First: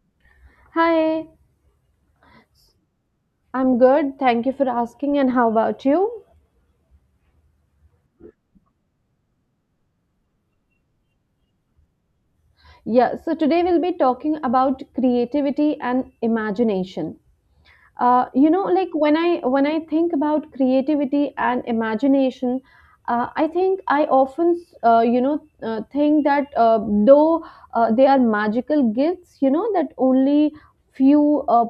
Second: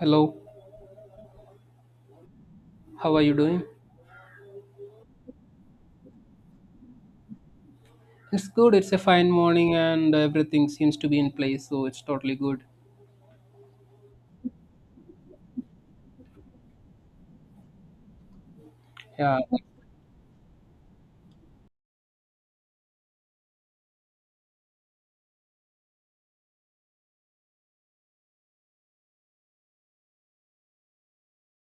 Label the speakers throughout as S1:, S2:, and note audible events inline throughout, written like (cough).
S1: Hello,
S2: Hi,
S1: how are you doing?
S2: I'm good. Thank you for asking. And how about you?
S1: It's good. It's a fine morning and everything seems to be in place, so it's totally good.
S2: Yeah, so today we'll be talking about creativity and imagination. You know, like when i
S1: Yeah,
S2: when i think about creativity and imagination, I think I often think that, though they are magical gifts, you know, that only few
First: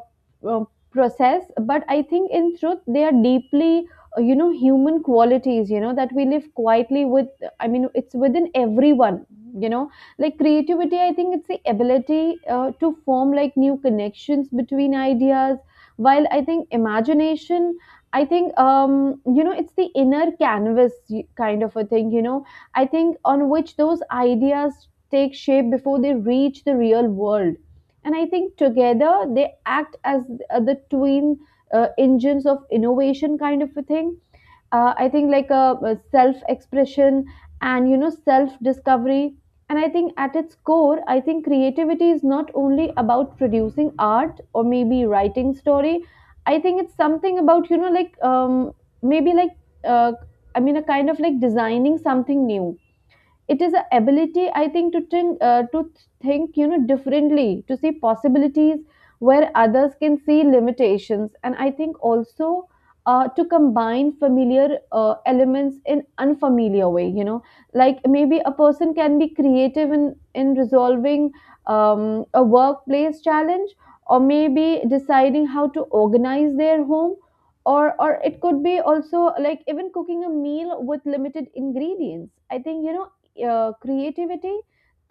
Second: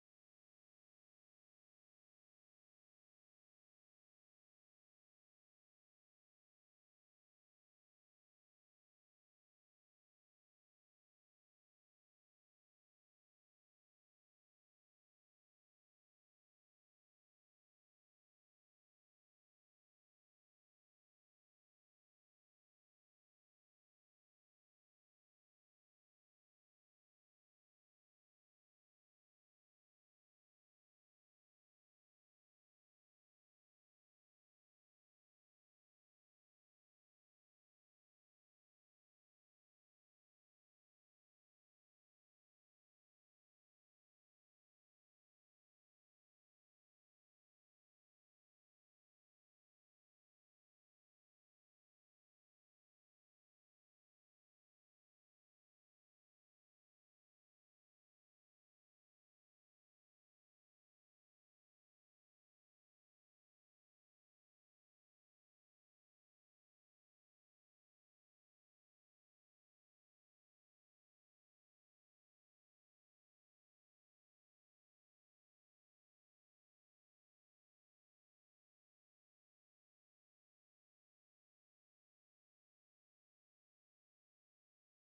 S2: uh, process, but I think in truth they are deeply, human qualities, you know, that we live quietly with. I mean, it's within everyone, you know. Like creativity, I think it's the ability to form like new connections between ideas, while I think imagination, I think you know, it's the inner canvas, kind of a thing, you know, I think, on which those ideas take shape before they reach the real world. And I think together they act as the twin engines of innovation, kind of a thing. I think, like a self expression and, you know, self discovery. And I think at its core, I think creativity is not only about producing art or maybe writing story. I think it's something about, you know, like maybe like, uh, I mean, a kind of like designing something new. It is a ability, I think, to think, to think, you know, differently, to see possibilities where others can see limitations. And I think also to combine familiar elements in unfamiliar way, you know. Like maybe a person can be creative in resolving a workplace challenge, or maybe deciding how to organize their home, or it could be also like even cooking a meal with limited ingredients. I think, you know, creativity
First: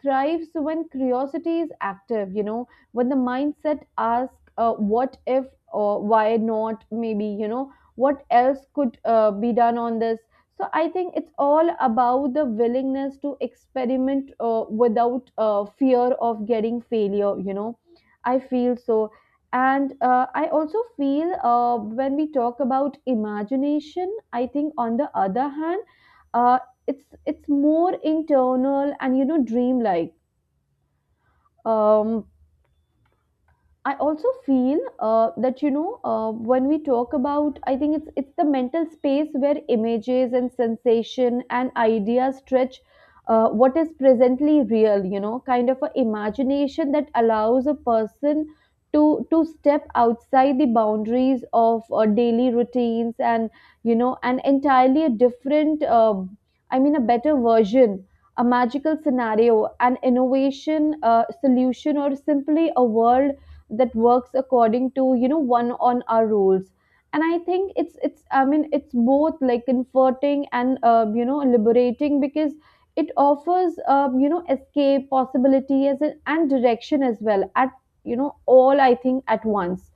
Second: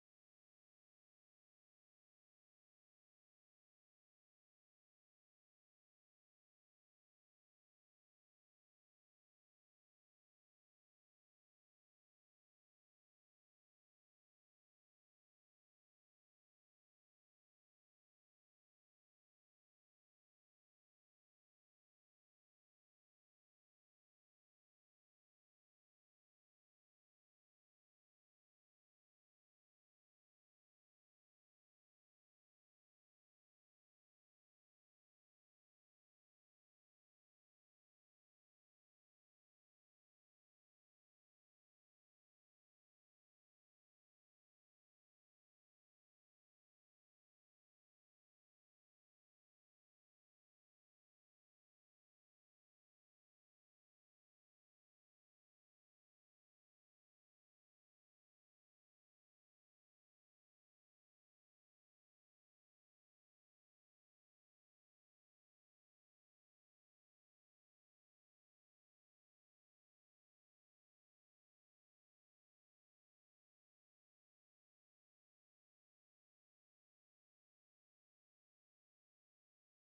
S2: thrives when curiosity is active, you know, when the mindset asks, what if, or why not, maybe, you know, what else could be done on this. So I think it's all about the willingness to experiment without fear of getting failure, you know, I feel so. And I also feel, when we talk about imagination, I think on the other hand, uh, it's more internal and, you know, dreamlike. um I also feel that, you know, when we talk about, I think it's the mental space where images and sensation and ideas stretch what is presently real. You know, kind of a imagination that allows a person to step outside the boundaries of daily routines and, you know, an entirely a different, I mean, a better version. A magical scenario, an innovation solution, or simply a world that works according to, you know, one on our rules. And I think it's, I mean it's both like comforting and, you know, liberating, because it offers you know, escape possibility as an, and direction as well at, you know, all, I think, at once.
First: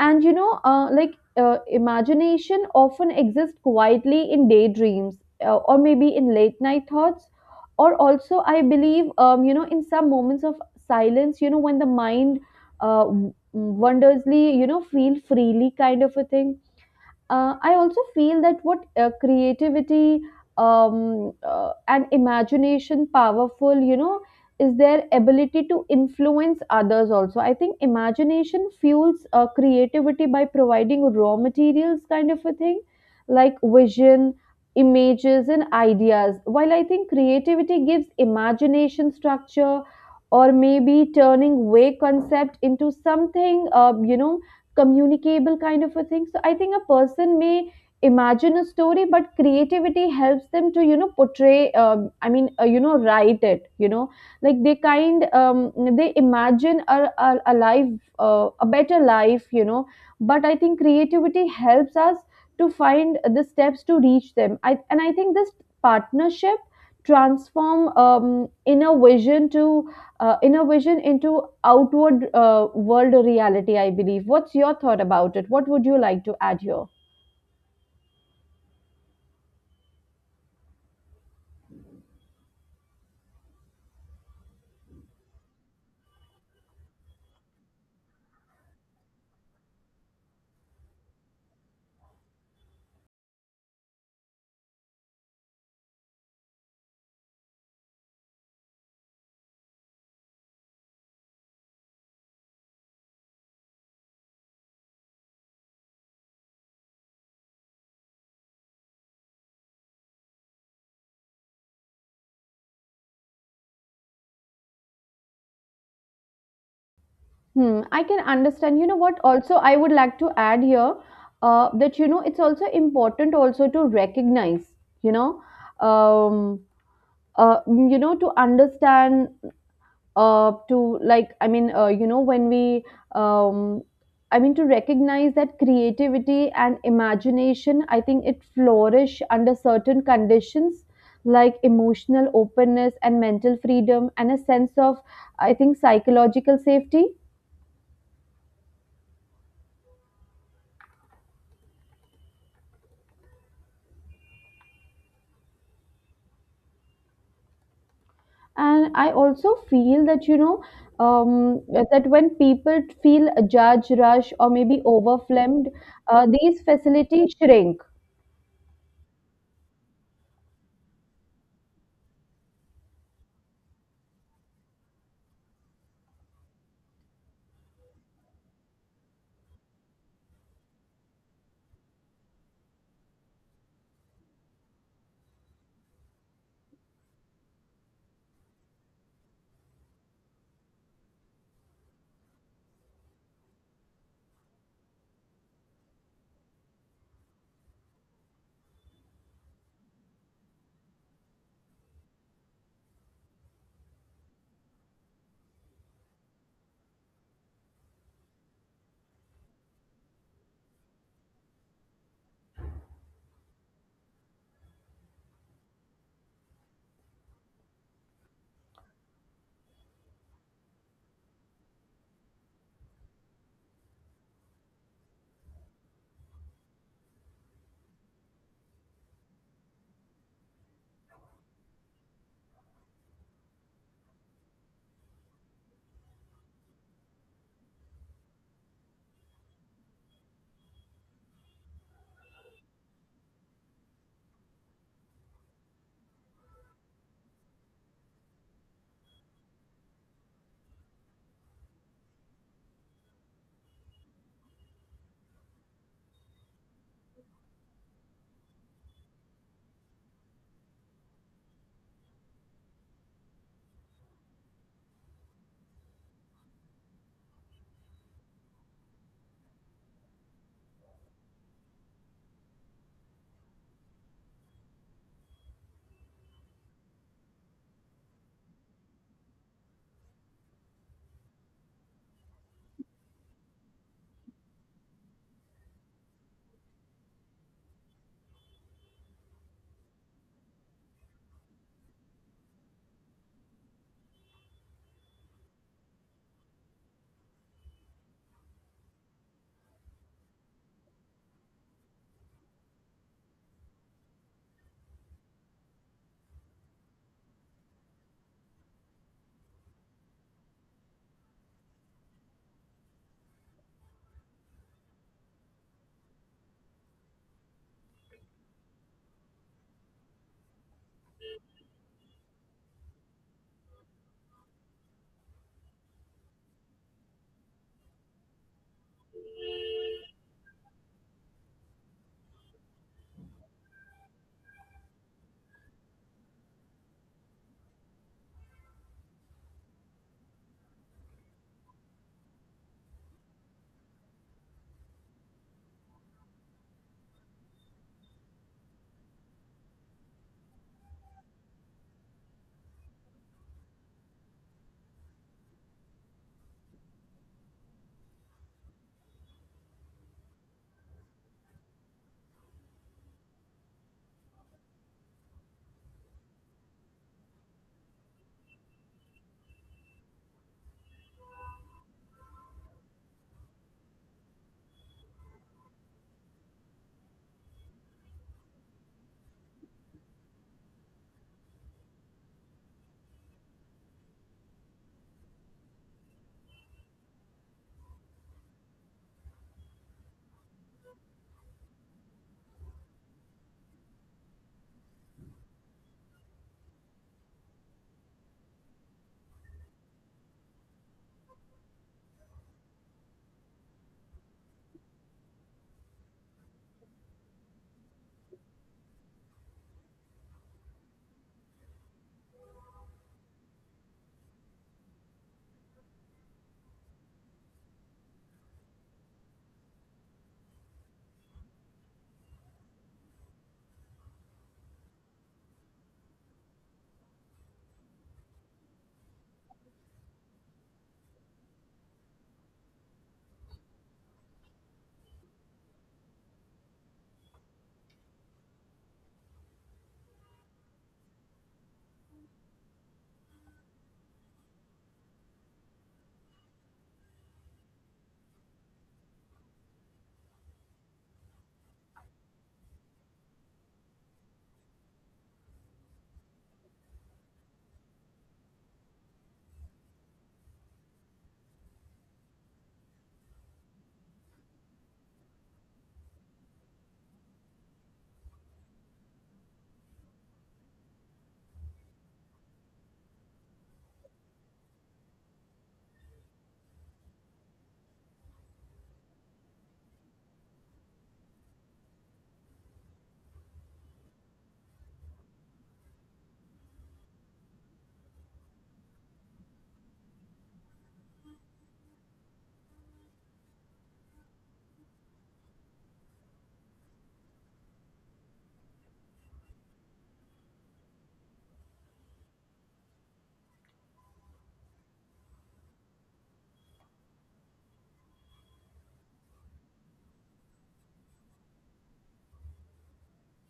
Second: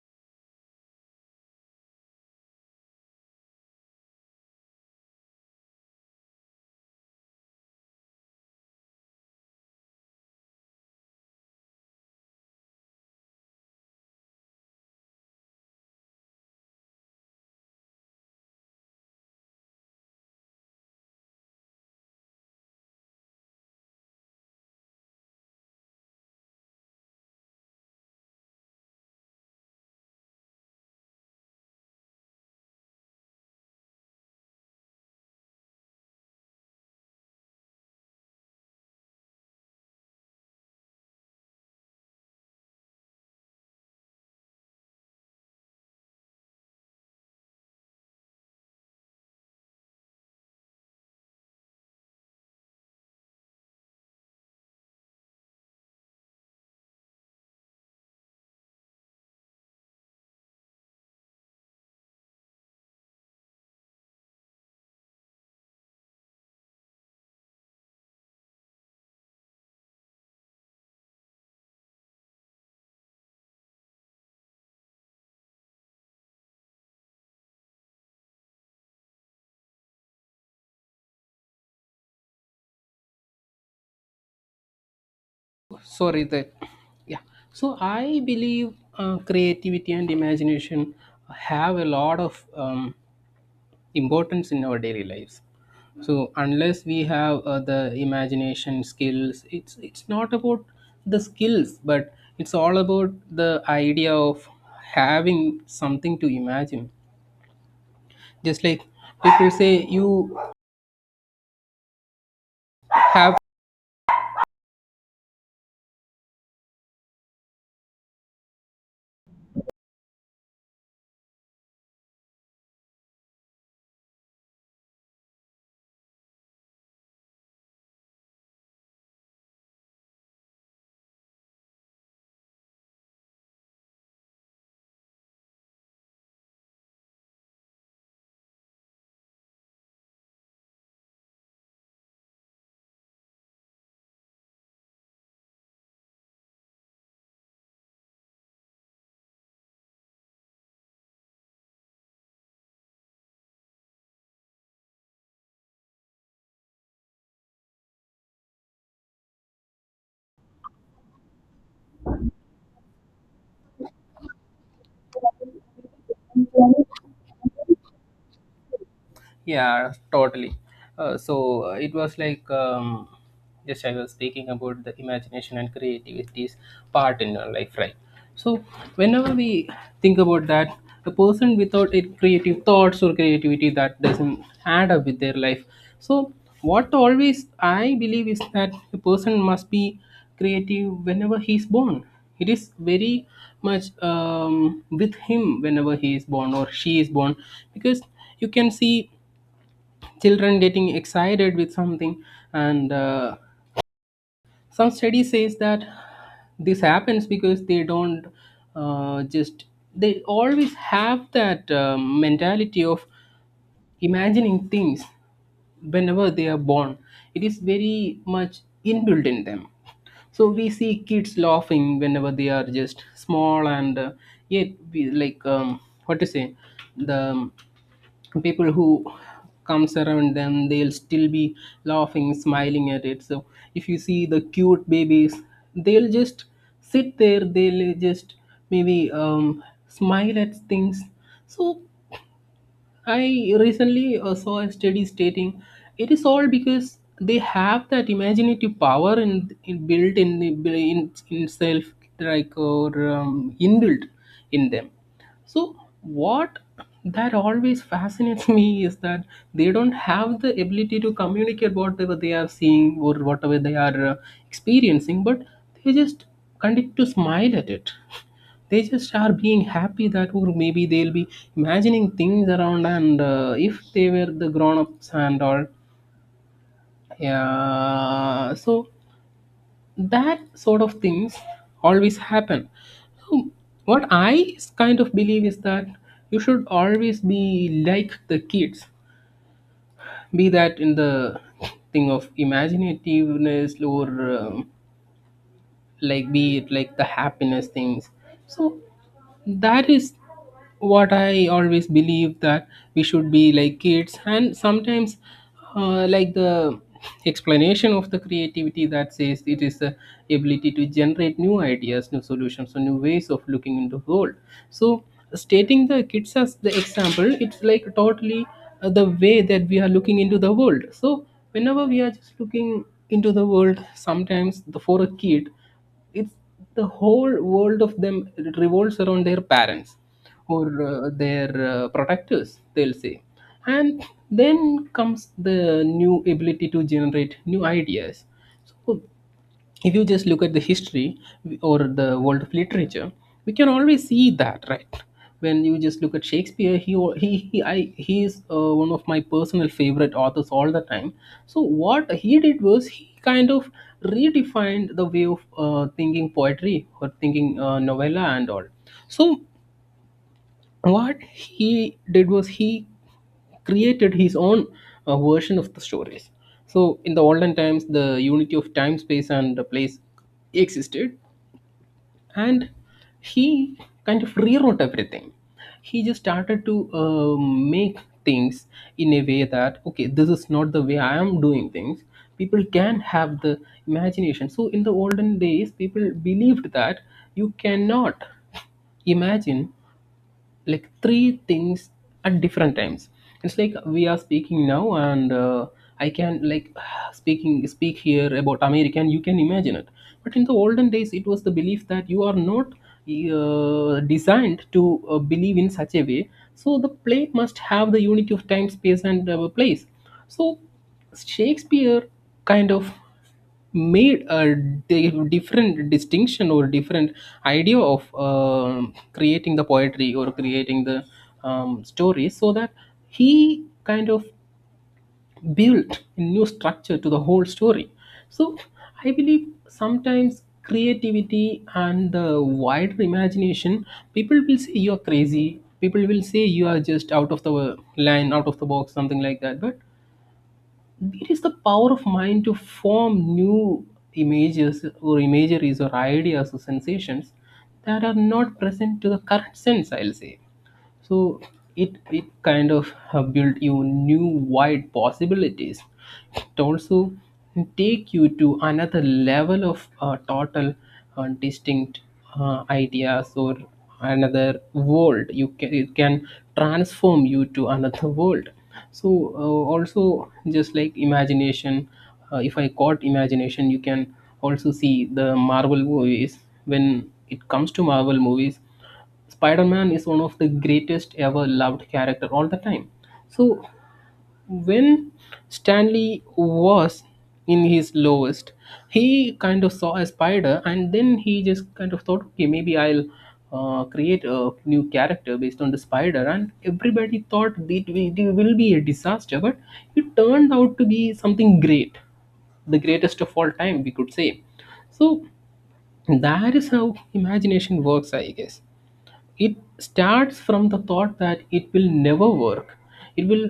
S2: And you know, like imagination often exists quietly in daydreams, or maybe in late night thoughts, or also I believe you know, in some moments of silence, you know, when the mind wondersly, you know, feel freely, kind of a thing. I also feel that what creativity and imagination powerful, you know, is their ability to influence others also. I think imagination fuels creativity by providing raw materials, kind of a thing, like vision, images, and ideas. While I think creativity gives imagination structure, or maybe turning vague concept into something, you know, communicable, kind of a thing. So I think a person may imagine a story, but creativity helps them to, you know, portray. I mean, you know, write it. You know, like they kind they imagine a life, a better life. You know, but I think creativity helps us to find the steps to reach them. I and I think this partnership transform inner vision to inner vision into outward world reality, I believe. What's your thought about it? What would you like to add here?
S1: sorry that. Yeah, so I believe creativity and imagination have a lot of importance in our daily lives. So unless we have the imagination skills, it's not about the skills, but it's all about the idea of having something to imagine, just like people say you have.
S2: Hmm, I can understand. You know what? Also, I would like to add here that, you know, it's also important also to recognize. You know, um, you know, to understand, to, like, I mean, you know, when we um, I mean, to recognize that creativity and imagination, I think it flourish under certain conditions, like emotional openness and mental freedom, and a sense of, I think, psychological safety. And I also feel that, you know, um, that when people feel a judge rush or maybe overwhelmed, these facilities shrink.
S1: Yeah, totally. So it was like just I was speaking about the imagination and creativity's part in our life, right? So whenever we think about that, a person without it creative thoughts or creativity that doesn't add up with their life. So what always I believe is that a person must be creative whenever he is born. It is very much with him whenever he is born or she is born, because you can see children getting excited with something, and some study says that this happens because they don't just, they always have that mentality of imagining things whenever they are born. It is very much inbuilt in them. So we see kids laughing whenever they are just small, and yet we, like, what to say, the people who comes around them, they'll still be laughing, smiling at it. So if you see the cute babies, they'll just sit there, they'll just maybe smile at things. So I recently saw a study stating it is all because they have that imaginative power in built in the in self, like, or inbuilt in them. So what that always fascinates (laughs) me is that they don't have the ability to communicate whatever they are seeing or whatever they are experiencing, but they just continue to smile at it. They just are being happy that, or maybe they'll be imagining things around, and if they were the grown ups and all. Yeah. So that sort of things always happen. So what I kind of believe is that you should always be like the kids. Be that in the thing of imaginativeness or um, like be it like the happiness things. So that is what I always believe, that we should be like kids. And sometimes like the explanation of the creativity that says it is the ability to generate new ideas, new solutions, or new ways of looking into world. So stating the kids as the example, it's like totally the way that we are looking into the world. So whenever we are just looking into the world, sometimes the, for a kid, it's the whole world of them revolves around their parents or their protectors, they'll say. And then comes the new ability to generate new ideas. So if you just look at the history or the world of literature, we can always see that, right? When you just look at Shakespeare, he is one of my personal favorite authors all the time. So what he did was he kind of redefined the way of thinking poetry or thinking novella and all. So what he did was he created his own version of the stories. So in the olden times, the unity of time, space, and the place existed, and he kind of rewrote everything. He just started to make things in a way that, okay, this is not the way I am doing things. People can have the imagination. So in the olden days, people believed that you cannot imagine like three things at different times. It's like we are speaking now, and I can, like, (sighs) speak here about America, and you can imagine it. But in the olden days, it was the belief that you are not designed to believe in such a way, so the play must have the unity of time, space, and place. So Shakespeare kind of made a different distinction or different idea of creating the poetry or creating the story, so that he kind of built a new structure to the whole story. So I believe sometimes creativity and the wider imagination, people will say you are crazy, people will say you are just out of the line, out of the box, something like that. But it is the power of mind to form new images or imageries or ideas or sensations that are not present to the current sense, I'll say. So it kind of built you new wide possibilities. It also take you to another level of total distinct ideas or another world. You can, it can transform you to another world. So uh, also just like imagination, if I caught imagination, you can also see the Marvel movies. When it comes to Marvel movies, Spider-Man is one of the greatest ever loved character all the time. So when Stanley was in his lowest, he kind of saw a spider, and then he just kind of thought, okay, maybe I'll create a new character based on the spider. And everybody thought it will be a disaster, but it turned out to be something great, the greatest of all time, we could say. So that is how imagination works, I guess. It starts from the thought that it will never work. It will,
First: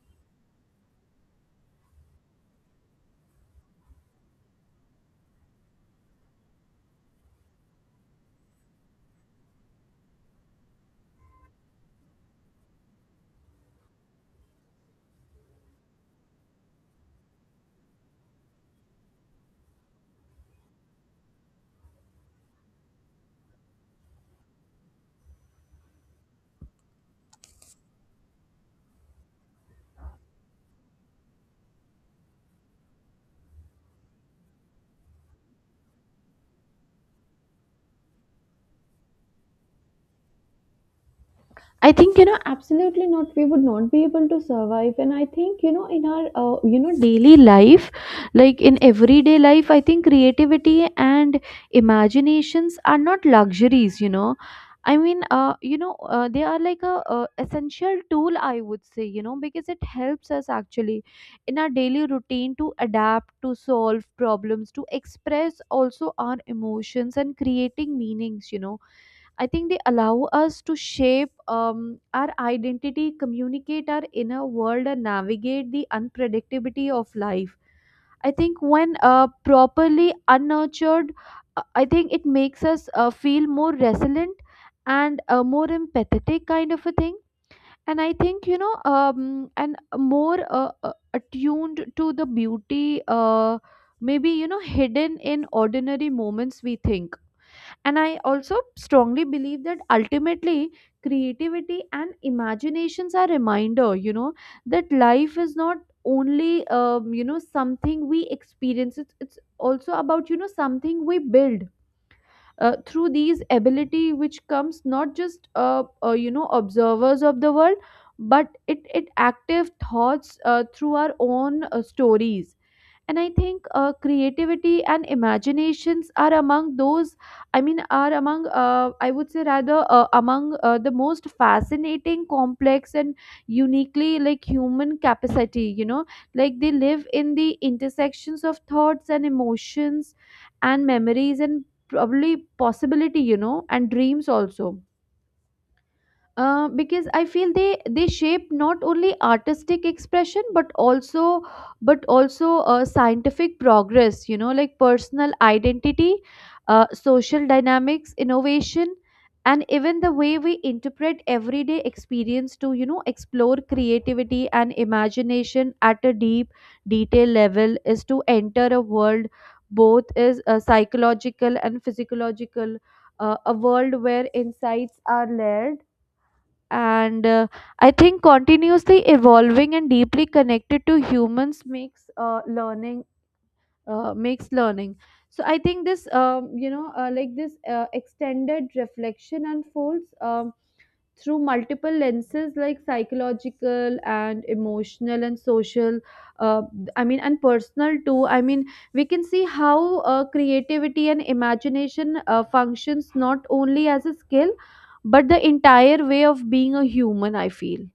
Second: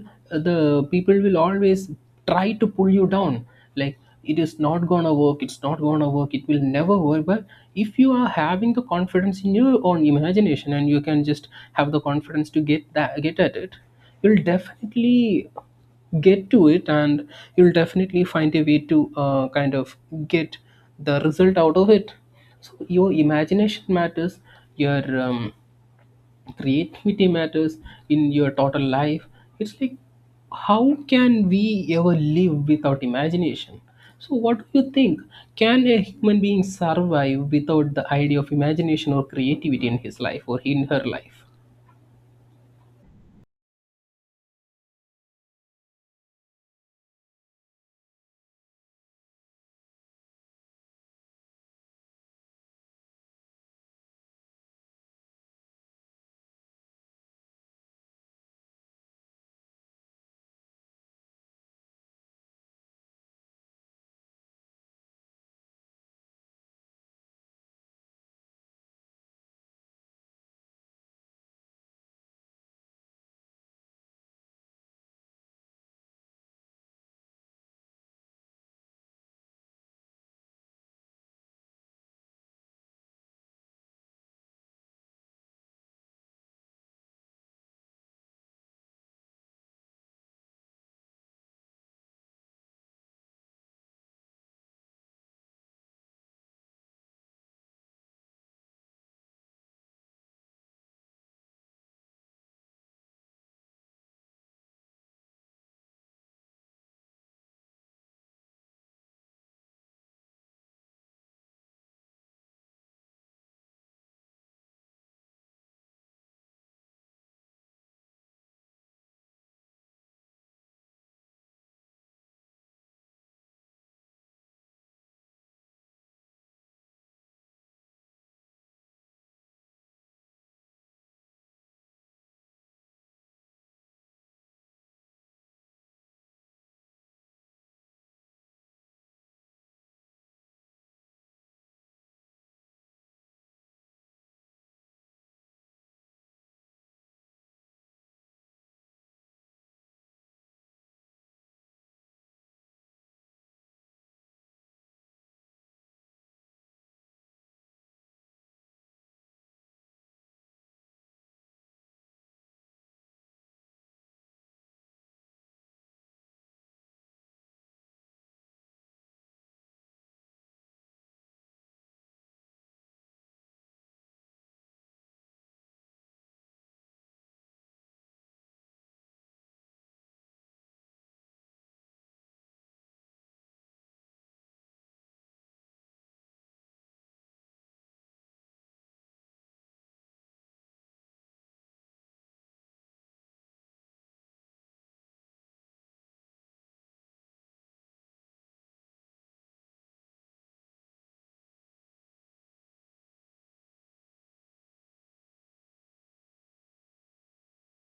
S1: the people will always try to pull you down, like, it is not gonna work, it's not gonna work, it will never work. But if you are having the confidence in your own imagination, and you can just have the confidence to get that, get at it, you'll definitely get to it, and you'll definitely find a way to kind of get the result out of it. So your imagination matters, your creativity matters in your total life. It's like, how can we ever live without imagination? So what do you think, can a human being survive without the idea of imagination or creativity in his life or in her life?
S2: I think, you know, absolutely not. We would not be able to survive. And I think, you know, in our, you know, daily life, like in everyday life, I think creativity and imaginations are not luxuries, you know. I mean, you know, they are like a, essential tool, I would say, you know, because it helps us actually in our daily routine to adapt, to solve problems, to express also our emotions and creating meanings, you know. I think they allow us to shape our identity, communicate our inner world, and navigate the unpredictability of life. I think when properly unnurtured, I think it makes us feel more resilient and more empathetic, kind of a thing. And I think, you know, and more attuned to the beauty, maybe, you know, hidden in ordinary moments, we think. And I also strongly believe that ultimately creativity and imaginations are reminder, you know, that life is not only you know, something we experience, it's also about, you know, something we build through these ability, which comes not just you know, observers of the world, but it active thoughts through our own stories. And I think creativity and imaginations are among those, I mean are among I would say rather among the most fascinating complex and uniquely like human capacity, you know. Like they live in the intersections of thoughts and emotions and memories and probably possibility, you know, and dreams also. Because I feel they shape not only artistic expression, but also scientific progress. You know, like personal identity, social dynamics, innovation, and even the way we interpret everyday experience. To, you know, explore creativity and imagination at a deep detail level is to enter a world both is psychological and physiological, a world where insights are layered and, I think, continuously evolving and deeply connected to humans makes learning makes learning. So I think this you know, like this extended reflection unfolds, through multiple lenses like psychological and emotional and social, uh, I mean, and personal too. I mean, we can see how creativity and imagination functions not only as a skill but the entire way of being a human, I feel.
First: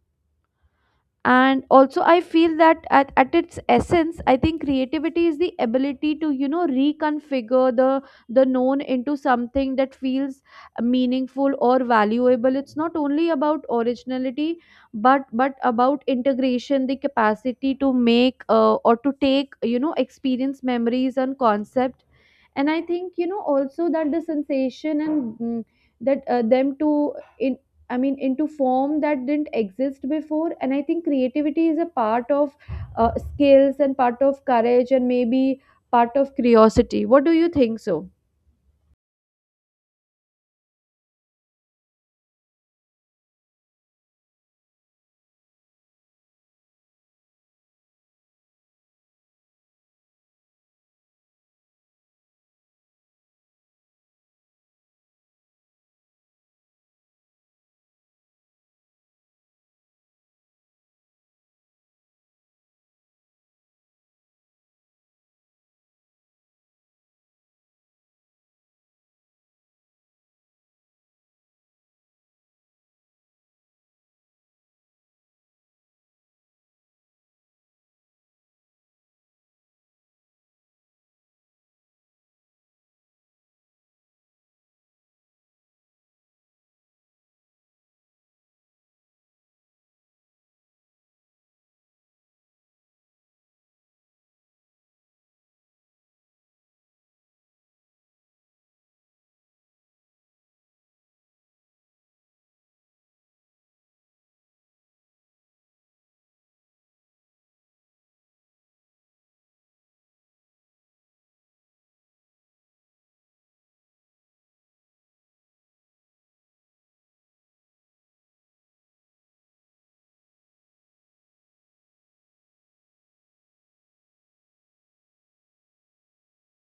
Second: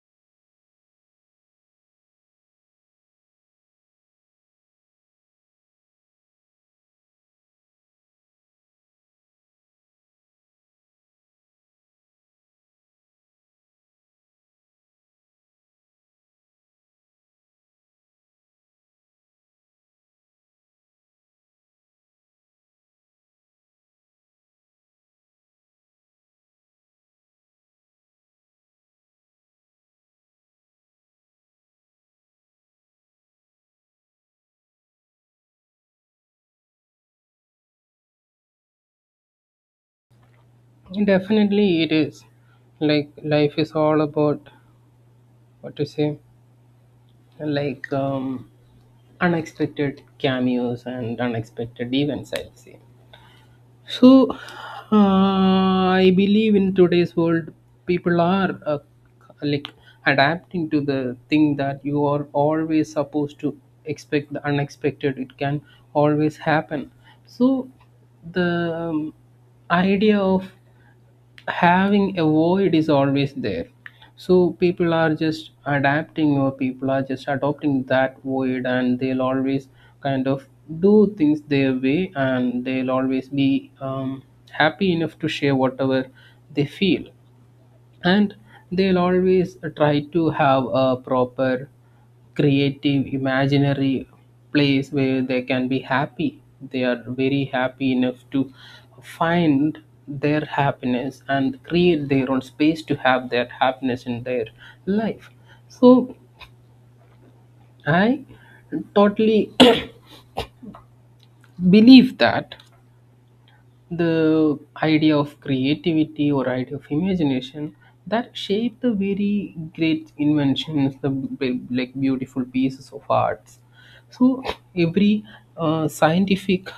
S2: And also I feel that at its essence, I think creativity is the ability to, you know, reconfigure the known into something that feels meaningful or valuable. It's not only about originality but about integration, the capacity to make, or to take, you know, experience memories and concept, and I think, you know, also that the sensation and that them to in, I mean, into form that didn't exist before. And I think creativity is a part of skills and part of courage and maybe part of curiosity. What do you think so?
S1: Definitely it is, like life is all about, what to say, like unexpected cameos and unexpected events, I'll say. So, I believe in today's world, people are like adapting to the thing that you are always supposed to expect the unexpected. It can always happen. So, the idea of having a void is always there. So people are just adapting, or people are just adopting that void, and they'll always kind of do things their way, and they'll always be happy enough to share whatever they feel, and they'll always try to have a proper creative imaginary place where they can be happy. They are very happy enough to find their happiness and create their own space to have that happiness in their life. So I totally (coughs) (clears throat) believe that the idea of creativity or idea of imagination that shape the very great inventions, the like beautiful pieces of arts. So every scientific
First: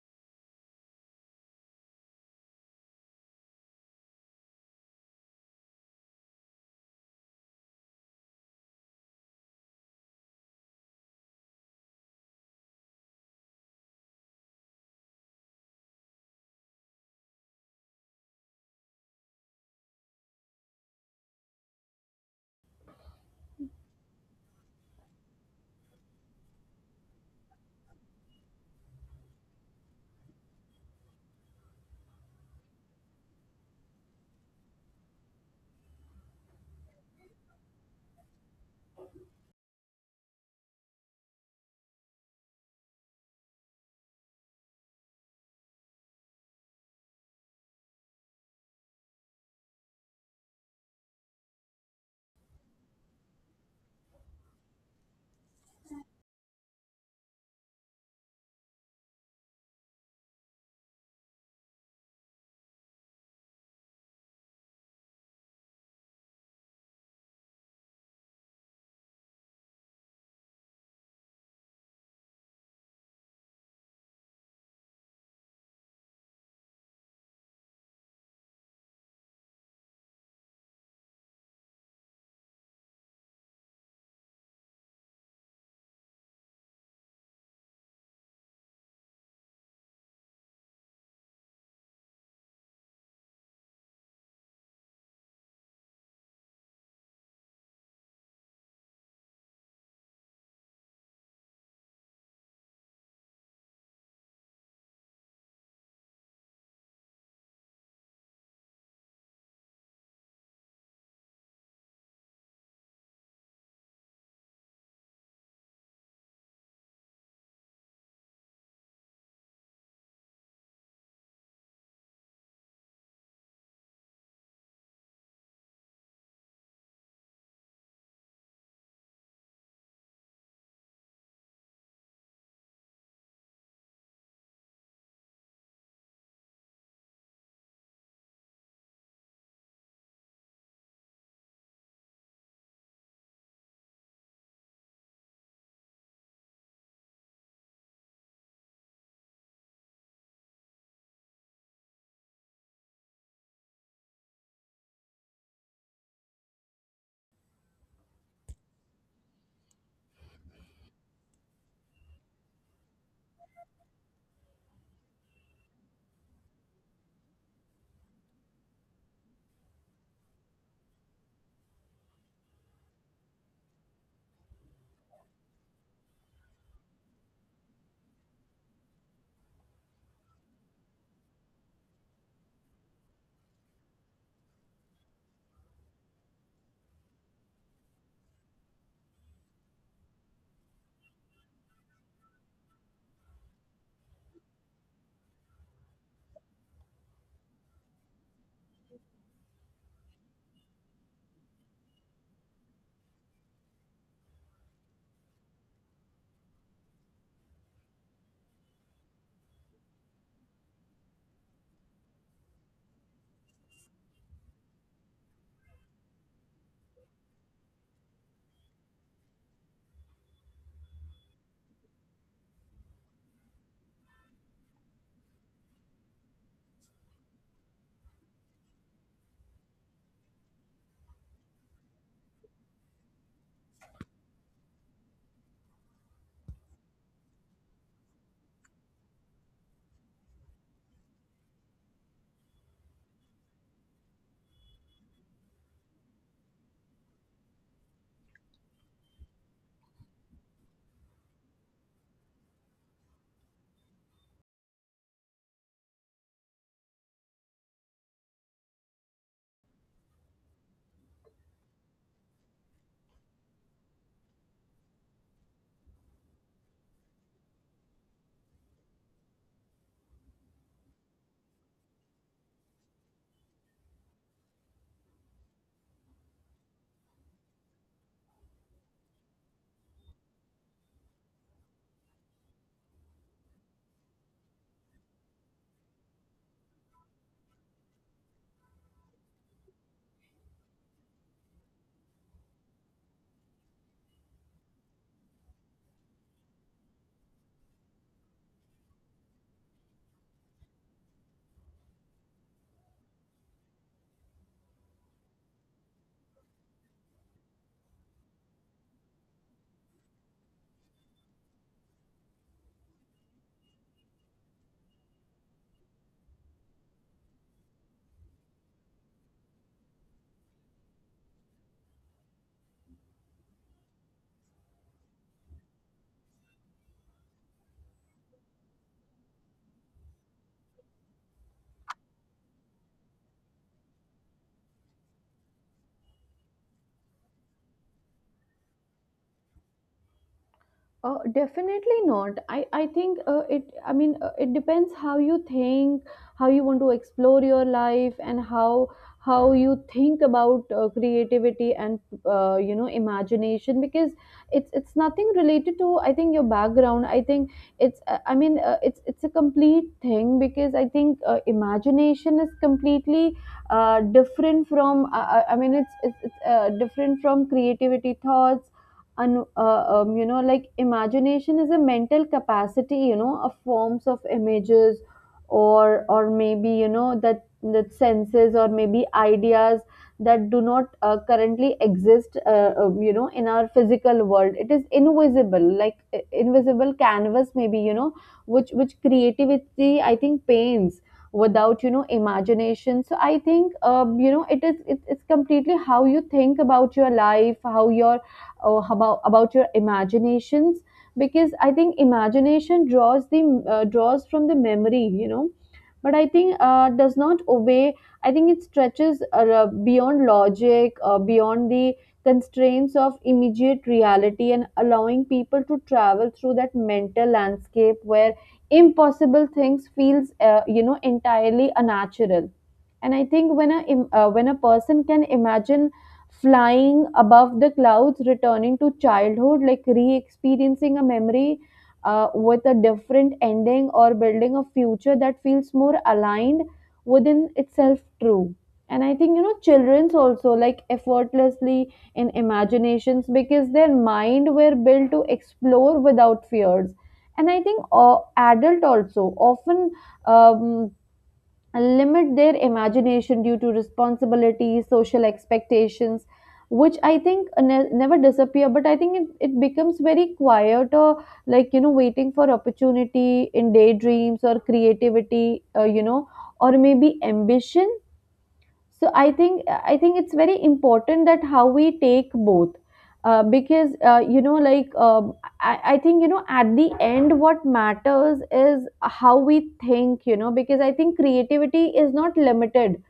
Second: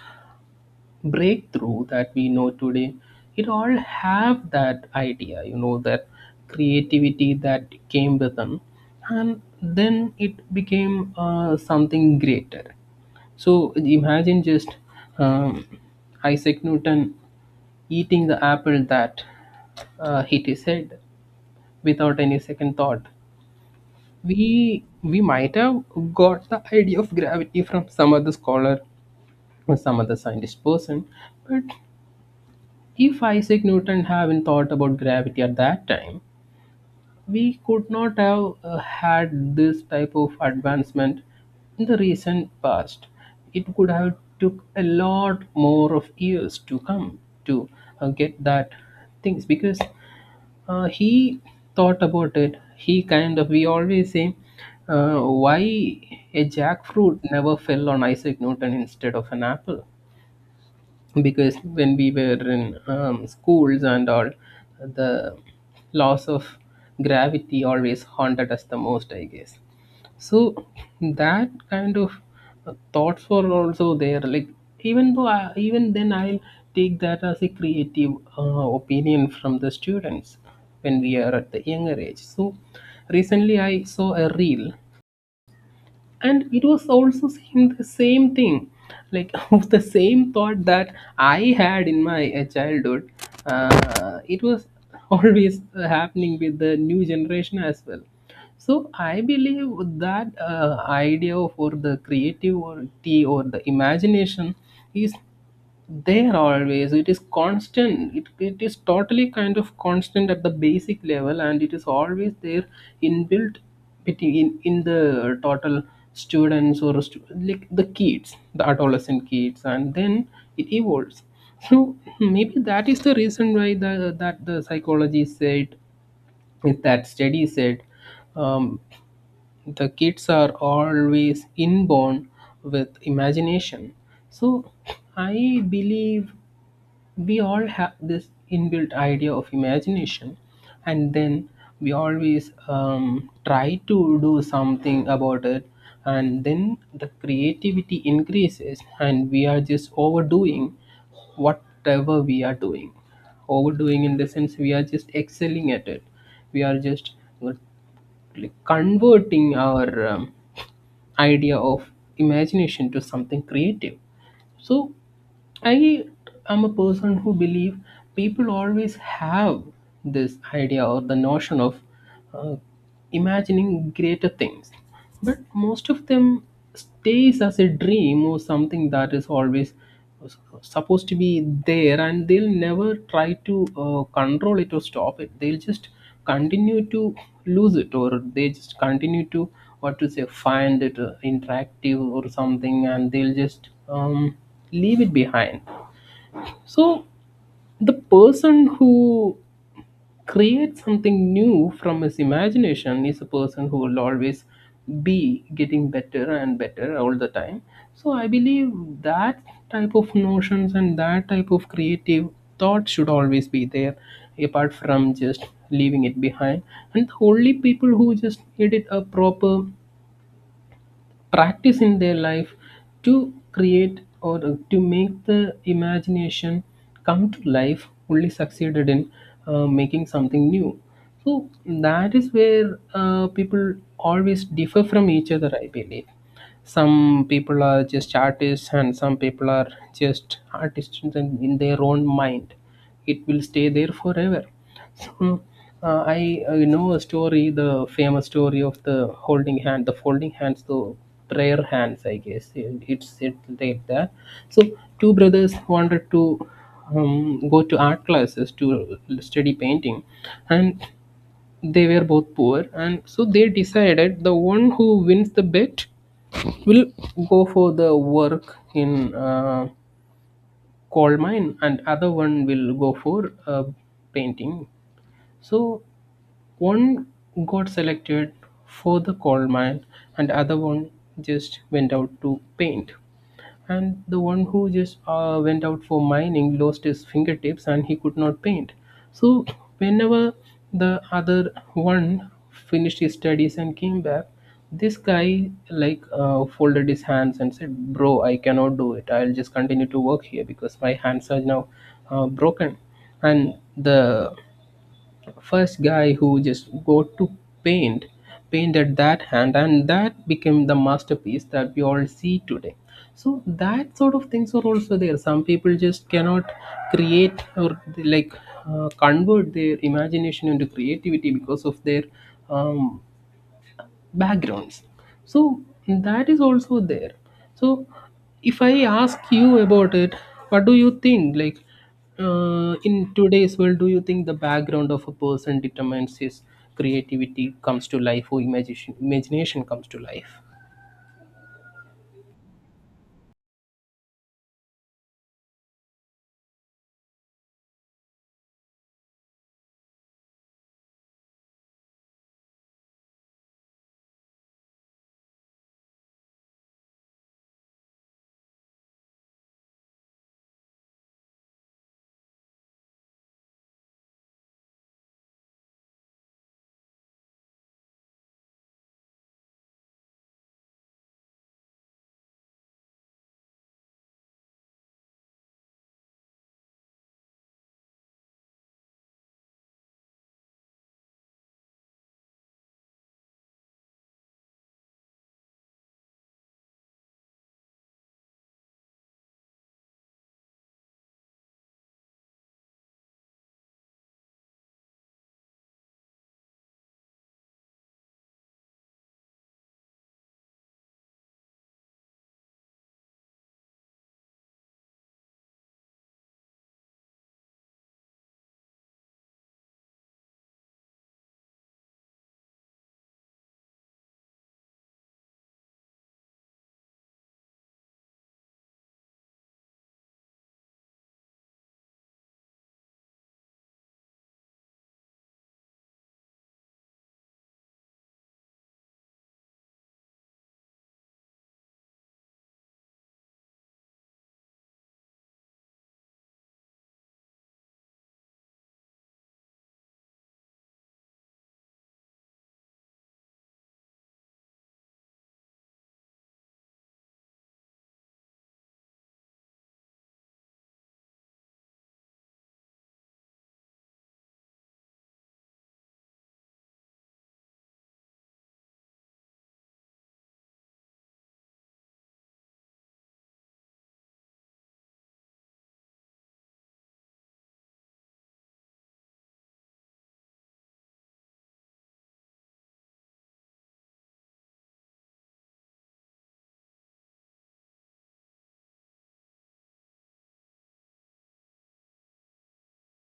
S1: breakthrough that we know today, it all have that idea, you know, that creativity that came with them, and then it became something greater. So imagine just um, Isaac Newton eating the apple that Hitty said without any second thought. We might have got the idea of gravity from some other scholar or some other scientist person, but if Isaac Newton hadn't thought about gravity at that time, we could not have had this type of advancement in the recent past. It could have took a lot more of years to come to get that things, because he thought about it. He kind of, we always say, why a jackfruit never fell on Isaac Newton instead of an apple? Because when we were in schools and all, the laws of gravity always haunted us the most, I guess. So that kind of thoughts were also there, like even though even then I'll take that as a creative opinion from the students when we are at the younger age. So recently I saw a reel and it was also same, the same thing, like (laughs) the same thought that I had in my childhood. It was (laughs) always happening with the new generation as well. So I believe that idea for the creativity or the imagination is there always. It is constant. It is totally kind of constant at the basic level and it is always there, inbuilt between in the total students or like the kids, the adolescent kids, and then it evolves. So maybe that is the reason why the that the psychology said, is that study said, um, the kids are always inborn with imagination. So I believe we all have this inbuilt idea of imagination, and then we always try to do something about it, and then the creativity increases and we are just overdoing whatever we are doing. Overdoing in the sense, we are just excelling at it. We are just like converting our idea of imagination to something creative. So I am a person who believe people always have this idea or the notion of uh, imagining greater things, but most of them stays as a dream or something that is always uh, supposed to be there, and they'll never try to control it or stop it. They'll just continue to lose it, or they just continue to, what to say, find it interactive or something, and they'll just leave it behind. So, the person who creates something new from his imagination is a person who will always be getting better and better all the time. So, I believe that type of notions and that type of creative thought should always be there, apart from just leaving it behind. And only people who just made it a proper practice in their life to create or to make the imagination come to life only succeeded in making something new. So that is where people always differ from each other, I believe. Some people are just artists and some people are just artists in their own mind. It will stay there forever. So I know a story, the famous story of the holding hand the folding hands, the prayer hands, I guess, and it's it like that. So two brothers wanted to go to art classes to study painting, and they were both poor, and so they decided the one who wins the bet will go for the work in coal mine and other one will go for painting. So one got selected for the coal mine and other one just went out to paint. And the one who just went out for mining lost his fingertips and he could not paint. So, whenever the other one finished his studies and came back, this guy like folded his hands and said, "Bro, I cannot do it. I'll just continue to work here because my hands are now broken." And the first guy who just go to paint painted that hand and that became the masterpiece that we all see today. So that sort of things are also there. Some people just cannot create or like convert their imagination into creativity because of their um, backgrounds. So that is also there. So if I ask you about it, what do you think, like in today's world, do you think the background of a person determines his creativity comes to life or imagination comes to life?
S2: Definitely not. I think I mean, it depends how you think, how you want to explore your life, and how you think about creativity and, you know, imagination, because it's nothing related to, I think, your background. I think it's, I mean, it's a complete thing, because I think imagination is completely different from, I mean, it's different from creativity thoughts. You know, like imagination is a mental capacity, you know, of forms of images, or maybe, you know, that senses or maybe ideas that do not currently exist you know, in our physical world. It is invisible, like invisible canvas, maybe, you know, which creativity, I think, paints without, you know, imagination. So I think, you know, it is it, it's completely how you think about your life, how your or about your imaginations, because I think imagination draws the draws from the memory, you know, but I think does not obey. I think it stretches beyond logic, beyond the constraints of immediate reality, and allowing people to travel through that mental landscape where impossible things feels, you know, entirely unnatural. And I think when when a person can imagine flying above the clouds, returning to childhood, like re-experiencing a memory with a different ending, or building a future that feels more aligned within itself true. And I think, you know, children's also like effortlessly in imaginations, because their mind were built to explore without fears. And I think adult also often um, and limit their imagination due to responsibilities, social expectations, which I think never disappear, but I think it, it becomes very quiet or, like, you know, waiting for opportunity in daydreams or creativity, you know, or maybe ambition. So I think it's very important that how we take both, because, you know, like, I think, you know, at the end what matters is how we think, you know, because I think creativity is not limited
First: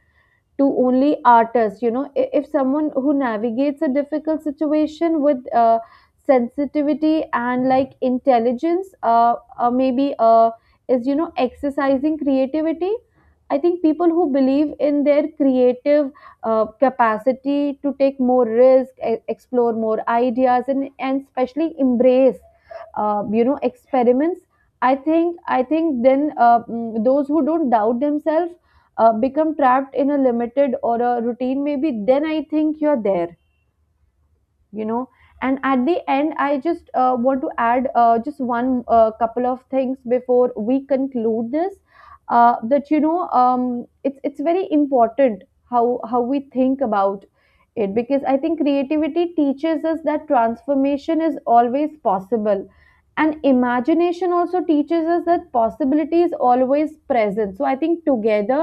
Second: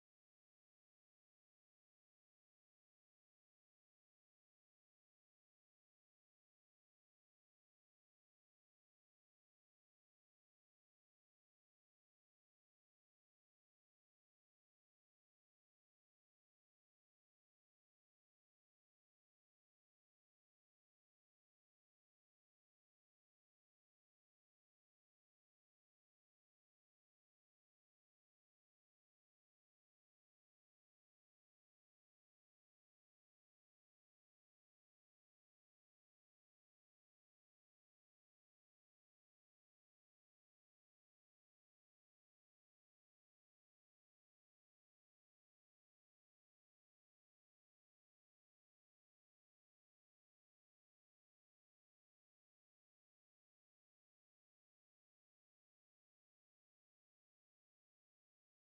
S2: to only artists, you know. If someone who navigates a difficult situation with sensitivity and like intelligence, maybe is, you know, exercising creativity. I think people who believe in their creative capacity to take more risk, explore more ideas, and especially embrace you know, experiments. I think then, those who don't doubt themselves become trapped in a limited or a routine, maybe, then I think you're there, you know. And at the end, I just want to add just one couple of things before we conclude this, that, you know, it's very important how we think about it, because I think creativity teaches us that transformation is always possible, and imagination also teaches us that possibility is always present. So I think together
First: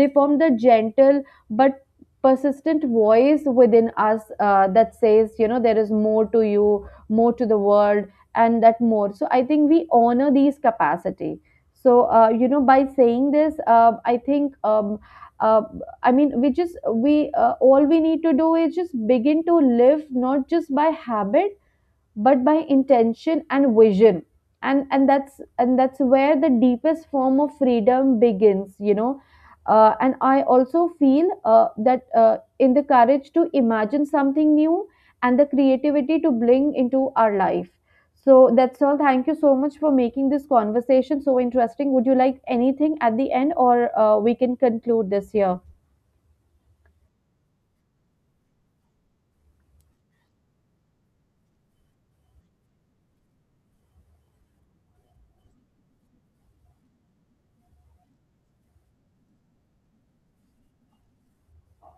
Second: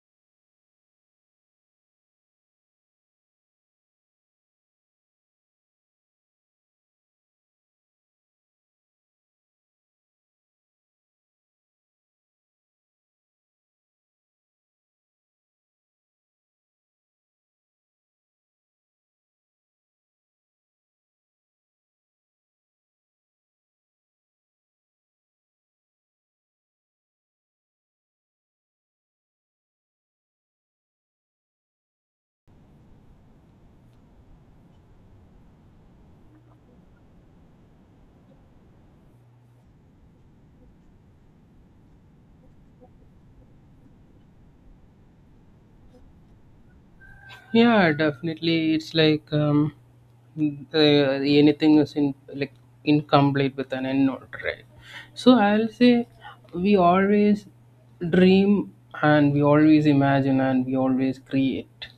S2: they form the gentle but persistent voice within us that says, you know, there is more to you, more to the world. And that more, so I think we honor these capacity. So you know, by saying this, uh, I mean, we just we all we need to do is just begin to live, not just by habit but by intention and vision. And that's where the deepest form of freedom begins, you know. And I also feel that, in the courage to imagine something new, and the creativity to bring into our life. So that's all, thank you so much for making this conversation so interesting. Would you like anything at the end, or we can conclude this here?
S1: Yeah, definitely. It's like, the, anything is in like incomplete with an end note, right? So I'll say we always dream and we always imagine and we always create.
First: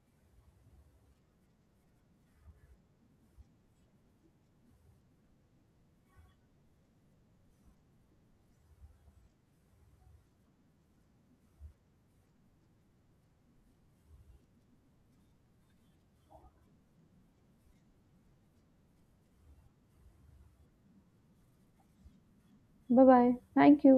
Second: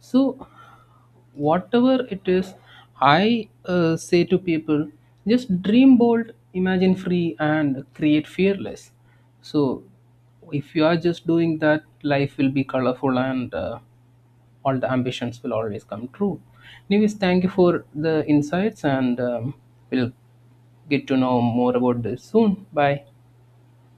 S1: So whatever it is, I say to people, just dream bold, imagine free, and create fearless. So if you are just doing that, life will be colorful and all the ambitions will always come true. Anyways, thank you for the insights, and we'll get to know more about this soon. Bye.
S2: Bye bye, thank you.